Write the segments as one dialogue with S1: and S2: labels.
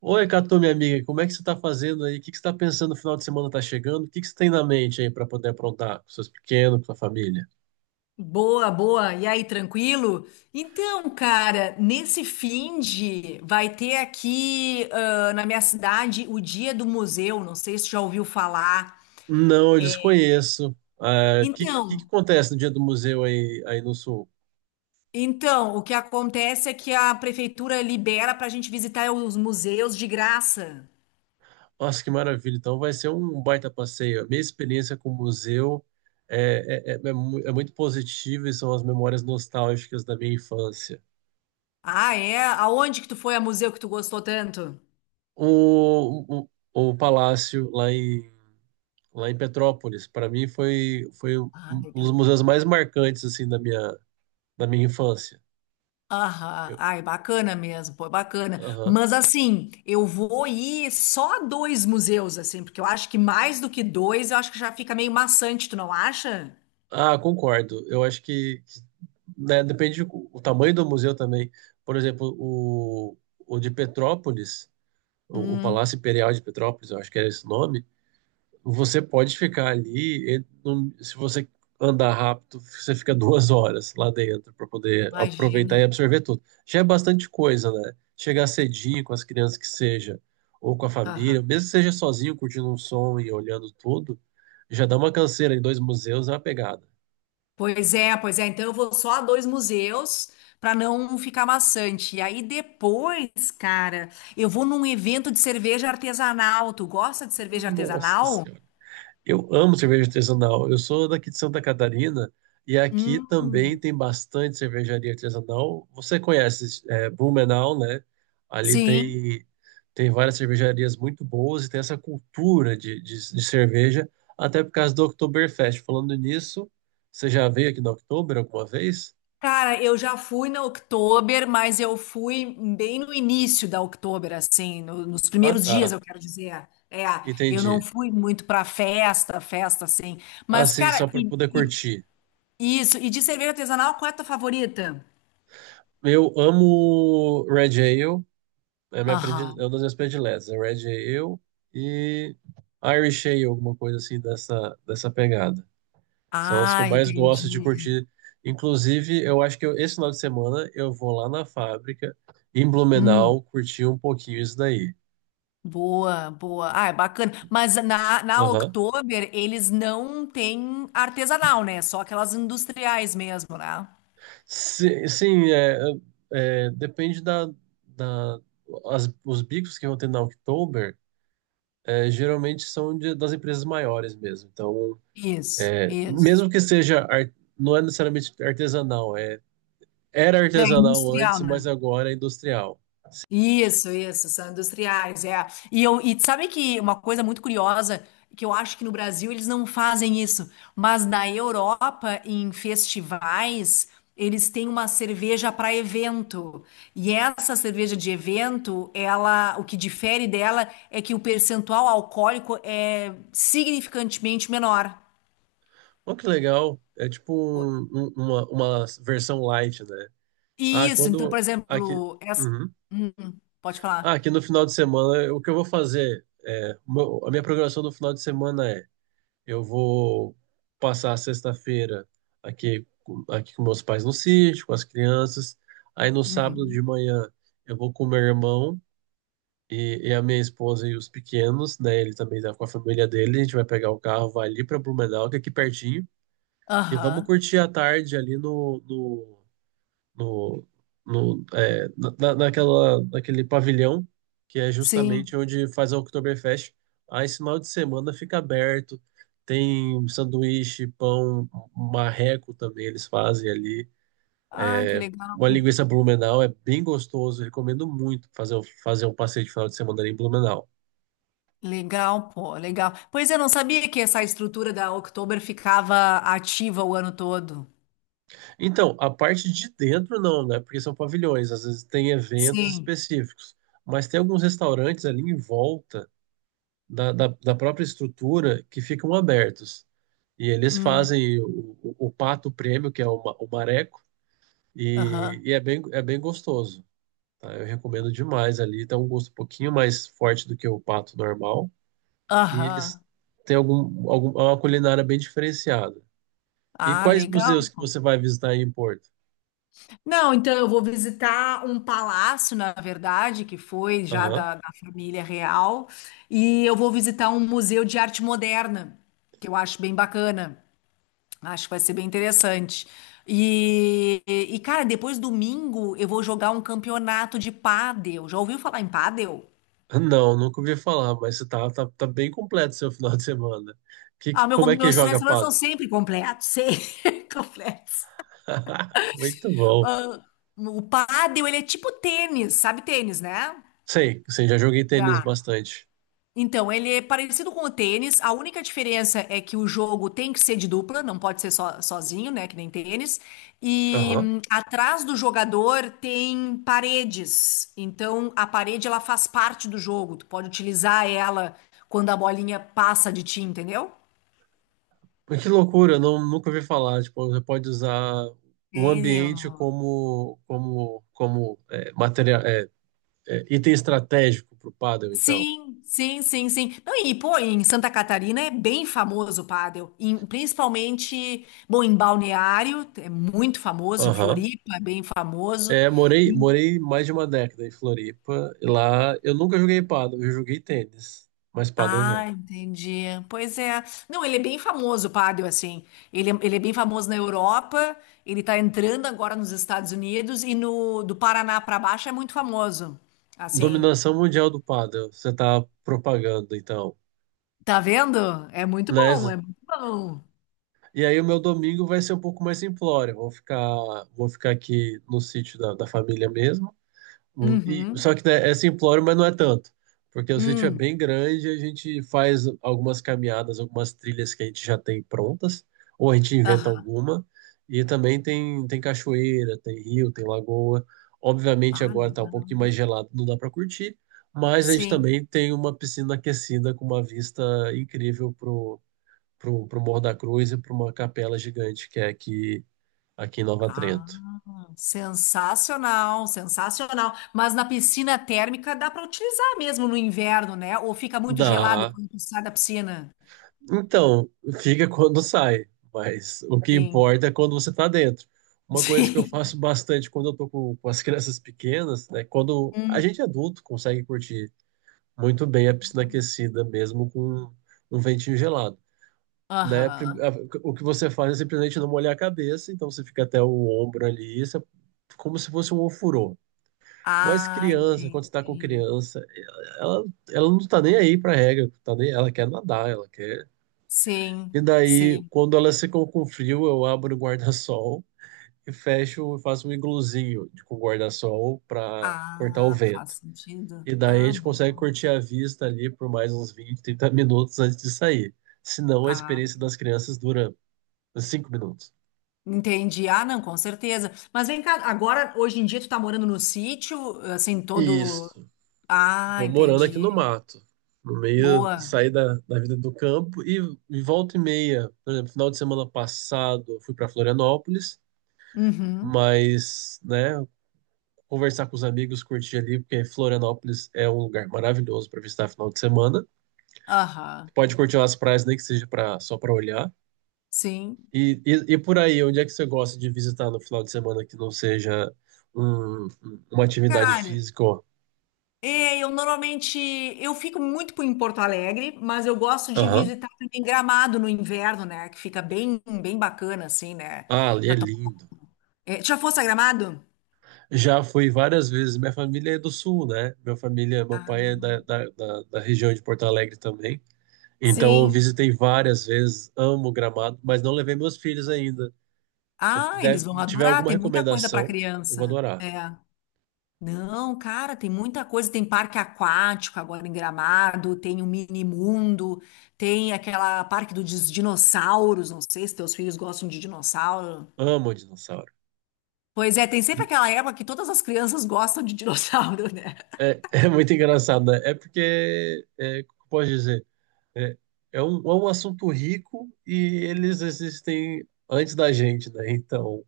S1: Oi, Catu, minha amiga, como é que você está fazendo aí? O que que você está pensando no final de semana está chegando? O que que você tem na mente aí para poder aprontar com seus pequenos, com sua família?
S2: Boa, boa. E aí, tranquilo? Então, cara, nesse fim de vai ter aqui na minha cidade o Dia do Museu. Não sei se já ouviu falar.
S1: Não, eu
S2: É,
S1: desconheço. Ah, o que, que
S2: Então,
S1: acontece no dia do museu aí, no Sul?
S2: então, o que acontece é que a prefeitura libera para a gente visitar os museus de graça.
S1: Nossa, que maravilha! Então vai ser um baita passeio. A minha experiência com o museu é muito positiva e são as memórias nostálgicas da minha infância.
S2: Ah, é? Aonde que tu foi a museu que tu gostou tanto?
S1: O, o, o palácio lá em Petrópolis. Para mim foi, foi um
S2: Ah,
S1: um dos
S2: legal.
S1: museus mais marcantes assim da minha infância.
S2: Aham,
S1: Eu-
S2: ai, bacana mesmo, pô, bacana.
S1: aham.
S2: Mas assim, eu vou ir só a dois museus, assim, porque eu acho que mais do que dois, eu acho que já fica meio maçante, tu não acha?
S1: Concordo. Eu acho que, né, depende do o tamanho do museu também. Por exemplo, o de Petrópolis, o
S2: Hum,
S1: Palácio Imperial de Petrópolis, eu acho que era esse o nome. Você pode ficar ali, e se você andar rápido, você fica 2 horas lá dentro para poder
S2: imagina.
S1: aproveitar e absorver tudo. Já é bastante coisa, né? Chegar cedinho com as crianças que seja, ou com a família,
S2: Aham.
S1: mesmo que seja sozinho, curtindo um som e olhando tudo, já dá uma canseira em dois museus, é uma pegada.
S2: Pois é, pois é. Então eu vou só a dois museus para não ficar maçante. E aí depois, cara, eu vou num evento de cerveja artesanal. Tu gosta de cerveja
S1: Nossa,
S2: artesanal?
S1: eu amo cerveja artesanal. Eu sou daqui de Santa Catarina e aqui também
S2: Hum,
S1: tem bastante cervejaria artesanal. Você conhece, Blumenau, né? Ali
S2: sim.
S1: tem, tem várias cervejarias muito boas e tem essa cultura de cerveja, até por causa do Oktoberfest. Falando nisso, você já veio aqui no Oktober alguma vez?
S2: Cara, eu já fui na Oktober, mas eu fui bem no início da Oktober, assim, nos
S1: Ah,
S2: primeiros dias,
S1: tá.
S2: eu quero dizer. É, eu não
S1: Entendi.
S2: fui muito pra festa, festa, assim. Mas,
S1: Assim,
S2: cara,
S1: só para poder curtir.
S2: isso, e de cerveja artesanal, qual é a tua favorita?
S1: Eu amo Red Ale. Minha predile... é uma
S2: Aham.
S1: das minhas prediletas. É Red Ale e Irish Ale, alguma coisa assim dessa, dessa pegada. São as que eu
S2: Ah,
S1: mais gosto de
S2: entendi.
S1: curtir. Inclusive, eu acho que esse final de semana eu vou lá na fábrica, em
S2: Hum,
S1: Blumenau, curtir um pouquinho isso daí.
S2: boa, boa. Ah, é bacana. Mas na
S1: Aham.
S2: Oktober, eles não têm artesanal, né? É só aquelas industriais mesmo, né?
S1: Sim, depende da os bicos que vão ter na Oktober, geralmente são das empresas maiores mesmo. Então,
S2: Isso,
S1: é,
S2: isso.
S1: mesmo que seja, não é necessariamente artesanal, é, era
S2: É
S1: artesanal
S2: industrial,
S1: antes, mas
S2: né?
S1: agora é industrial.
S2: Isso, são industriais, é. E sabe que uma coisa muito curiosa, que eu acho que no Brasil eles não fazem isso, mas na Europa, em festivais, eles têm uma cerveja para evento. E essa cerveja de evento, ela, o que difere dela é que o percentual alcoólico é significantemente menor.
S1: Olha que legal, é tipo uma versão light, né? Ah,
S2: Isso, então, por
S1: aqui,
S2: exemplo, essa...
S1: uhum.
S2: Hum, pode
S1: Ah,
S2: falar.
S1: aqui no final de semana, o que eu vou fazer? É, a minha programação no final de semana é, eu vou passar a sexta-feira aqui, aqui com meus pais no sítio, com as crianças. Aí no sábado de
S2: Uhum.
S1: manhã eu vou com meu irmão e a minha esposa e os pequenos, né? Ele também tá com a família dele. A gente vai pegar o carro, vai ali pra Blumenau, que é aqui pertinho. E vamos
S2: Aham,
S1: curtir a tarde ali no, no- é, naquele pavilhão, que é justamente
S2: Sim.
S1: onde faz a Oktoberfest. Aí esse final de semana fica aberto. Tem sanduíche, pão, marreco também eles fazem ali.
S2: Ah, que legal.
S1: Uma linguiça Blumenau é bem gostoso. Recomendo muito fazer, fazer um passeio de final de semana ali em Blumenau.
S2: Legal, pô, legal. Pois eu não sabia que essa estrutura da Oktober ficava ativa o ano todo.
S1: Então, a parte de dentro não, né? Porque são pavilhões, às vezes tem eventos
S2: Sim.
S1: específicos, mas tem alguns restaurantes ali em volta da própria estrutura que ficam abertos. E eles
S2: Hum.
S1: fazem o pato prêmio, que é o, o mareco,
S2: Aham.
S1: e é bem gostoso. Tá? Eu recomendo demais ali. Tem um gosto um pouquinho mais forte do que o pato normal. E eles
S2: Aham.
S1: têm algum, é uma culinária bem diferenciada. E
S2: Ah,
S1: quais
S2: legal.
S1: museus que você vai visitar aí em Porto?
S2: Não, então eu vou visitar um palácio, na verdade, que foi já
S1: Aham.
S2: da família real, e eu vou visitar um museu de arte moderna, que eu acho bem bacana. Acho que vai ser bem interessante. Cara, depois domingo eu vou jogar um campeonato de pádel. Já ouviu falar em pádel?
S1: Não, nunca ouvi falar, mas tá bem completo seu final de semana. Que,
S2: Ah, meu,
S1: como é que
S2: meus
S1: joga
S2: sonhos são
S1: pádel?
S2: sempre completos, sempre completos.
S1: Muito bom.
S2: Ah, o pádel, ele é tipo tênis, sabe tênis, né?
S1: Sei, sei, já joguei tênis
S2: Tá.
S1: bastante.
S2: Então, ele é parecido com o tênis, a única diferença é que o jogo tem que ser de dupla, não pode ser só, sozinho, né, que nem tênis. E
S1: Aham.
S2: atrás do jogador tem paredes, então a parede ela faz parte do jogo, tu pode utilizar ela quando a bolinha passa de ti, entendeu?
S1: Mas que loucura, eu não, nunca ouvi falar. Tipo, você pode usar o
S2: Entendeu?
S1: ambiente como é, material, item estratégico para o pádel, então.
S2: Sim, sim, sim, sim. Não, e, pô, em Santa Catarina é bem famoso o pádel, principalmente, bom, em Balneário, é muito famoso, em
S1: Aham.
S2: Floripa é bem famoso.
S1: É, morei, morei mais de uma década em Floripa. E lá eu nunca joguei pádel, eu joguei tênis, mas pádel
S2: Ah,
S1: não.
S2: entendi. Pois é. Não, ele é bem famoso o pádel, assim. Ele é bem famoso na Europa, ele tá entrando agora nos Estados Unidos e no do Paraná pra baixo é muito famoso. Assim,
S1: Dominação mundial do pádel, você tá propagando, então,
S2: tá vendo? É muito
S1: né?
S2: bom, é muito bom.
S1: E aí o meu domingo vai ser um pouco mais simplório. Vou ficar aqui no sítio da família mesmo.
S2: Uhum.
S1: Só que né, é simplório, mas não é tanto. Porque o sítio é
S2: Hum.
S1: bem grande, a gente faz algumas caminhadas, algumas trilhas que a gente já tem prontas, ou a gente inventa
S2: Aham.
S1: alguma. E também tem, tem cachoeira, tem rio, tem lagoa. Obviamente
S2: Ah,
S1: agora tá um
S2: legal.
S1: pouquinho mais gelado, não dá para curtir, mas a gente
S2: Sim.
S1: também tem uma piscina aquecida com uma vista incrível pro Morro da Cruz e para uma capela gigante que é aqui, aqui em Nova
S2: Ah,
S1: Trento.
S2: sensacional, sensacional. Mas na piscina térmica dá para utilizar mesmo no inverno, né? Ou fica muito gelado
S1: Dá.
S2: quando tu sai da piscina?
S1: Então, fica quando sai, mas o que
S2: Sim,
S1: importa é quando você está dentro. Uma coisa que eu faço
S2: sim.
S1: bastante quando eu tô com as crianças pequenas, né? Quando a
S2: Hum,
S1: gente é adulto consegue curtir muito bem a piscina aquecida, mesmo com um ventinho gelado, né?
S2: Aham.
S1: O que você faz é simplesmente não molhar a cabeça, então você fica até o ombro ali, isso é como se fosse um ofurô. Mas
S2: Ah,
S1: criança, quando você tá com
S2: entendi.
S1: criança, ela, ela não tá nem aí pra regra, tá nem, ela quer nadar, ela quer.
S2: Sim,
S1: E daí,
S2: sim.
S1: quando elas ficam com frio, eu abro o guarda-sol e fecho e faço um igluzinho com guarda-sol para cortar o
S2: Ah,
S1: vento.
S2: faz sentido.
S1: E daí a
S2: Ah,
S1: gente
S2: bom.
S1: consegue curtir a vista ali por mais uns 20, 30 minutos antes de sair. Senão a
S2: Ah,
S1: experiência das crianças dura 5 minutos.
S2: entendi. Ah, não, com certeza. Mas vem cá, agora, hoje em dia, tu tá morando no sítio, assim, todo.
S1: Isso.
S2: Ah,
S1: Estou morando aqui no
S2: entendi.
S1: mato, no meio,
S2: Boa.
S1: saí da vida do campo e volta e meia. Por exemplo, final de semana passado eu fui para Florianópolis,
S2: Uhum.
S1: mas, né, conversar com os amigos, curtir ali, porque Florianópolis é um lugar maravilhoso para visitar final de semana.
S2: Aham,
S1: Pode curtir as praias, nem que seja pra, só para olhar.
S2: sim.
S1: E por aí, onde é que você gosta de visitar no final de semana que não seja uma atividade
S2: Cara,
S1: física? Ó?
S2: é, eu normalmente eu fico muito em Porto Alegre, mas eu gosto de
S1: Aham.
S2: visitar também Gramado no inverno, né? Que fica bem, bem bacana, assim, né?
S1: Ah, ali é
S2: Pra tomar...
S1: lindo.
S2: É, já fosse a Gramado?
S1: Já fui várias vezes. Minha família é do sul, né? Minha família, meu pai é
S2: Ah,
S1: da região de Porto Alegre também. Então eu
S2: sim.
S1: visitei várias vezes, amo Gramado, mas não levei meus filhos ainda. Se você
S2: Ah, eles
S1: puder,
S2: vão
S1: tiver
S2: adorar,
S1: alguma
S2: tem muita coisa para
S1: recomendação, eu vou
S2: criança.
S1: adorar.
S2: É. Não, cara, tem muita coisa. Tem parque aquático agora em Gramado, tem o Mini Mundo, tem aquela parque dos dinossauros. Não sei se teus filhos gostam de dinossauro.
S1: Amo dinossauro.
S2: Pois é, tem sempre aquela época que todas as crianças gostam de dinossauro, né?
S1: É, é muito engraçado, né? É porque, é, como pode dizer, é, é um assunto rico e eles existem antes da gente, né? Então,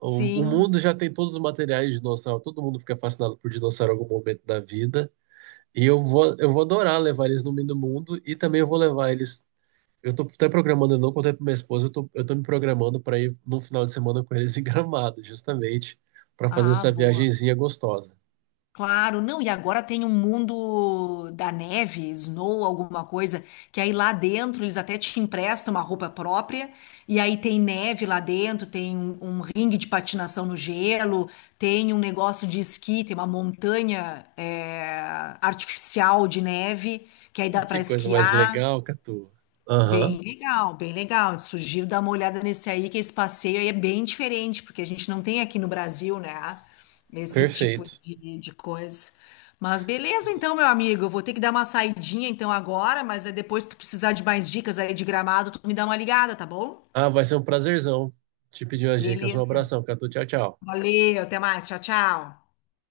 S1: o
S2: Sim.
S1: mundo já tem todos os materiais de dinossauro, todo mundo fica fascinado por dinossauro em algum momento da vida. E eu vou adorar levar eles no meio do mundo e também eu vou levar eles. Eu tô até programando, eu não contei pra minha esposa, eu tô me programando para ir no final de semana com eles em Gramado, justamente, para fazer
S2: Ah,
S1: essa
S2: boa.
S1: viagenzinha gostosa.
S2: Claro, não, e agora tem um mundo da neve, snow, alguma coisa, que aí lá dentro eles até te emprestam uma roupa própria, e aí tem neve lá dentro, tem um ringue de patinação no gelo, tem um negócio de esqui, tem uma montanha artificial de neve, que aí
S1: E
S2: dá para
S1: que coisa mais
S2: esquiar.
S1: legal, Catu. Aham,
S2: Bem legal, bem legal. Sugiro dar uma olhada nesse aí, que esse passeio aí é bem diferente, porque a gente não tem aqui no Brasil, né? Esse tipo
S1: perfeito.
S2: de coisa. Mas beleza, então, meu amigo, eu vou ter que dar uma saidinha então agora, mas aí depois se tu precisar de mais dicas aí de Gramado, tu me dá uma ligada, tá bom?
S1: Ah, vai ser um prazerzão te pedir umas dicas. Um
S2: Beleza.
S1: abração, Catu. Tchau, tchau.
S2: Valeu, até mais. Tchau, tchau.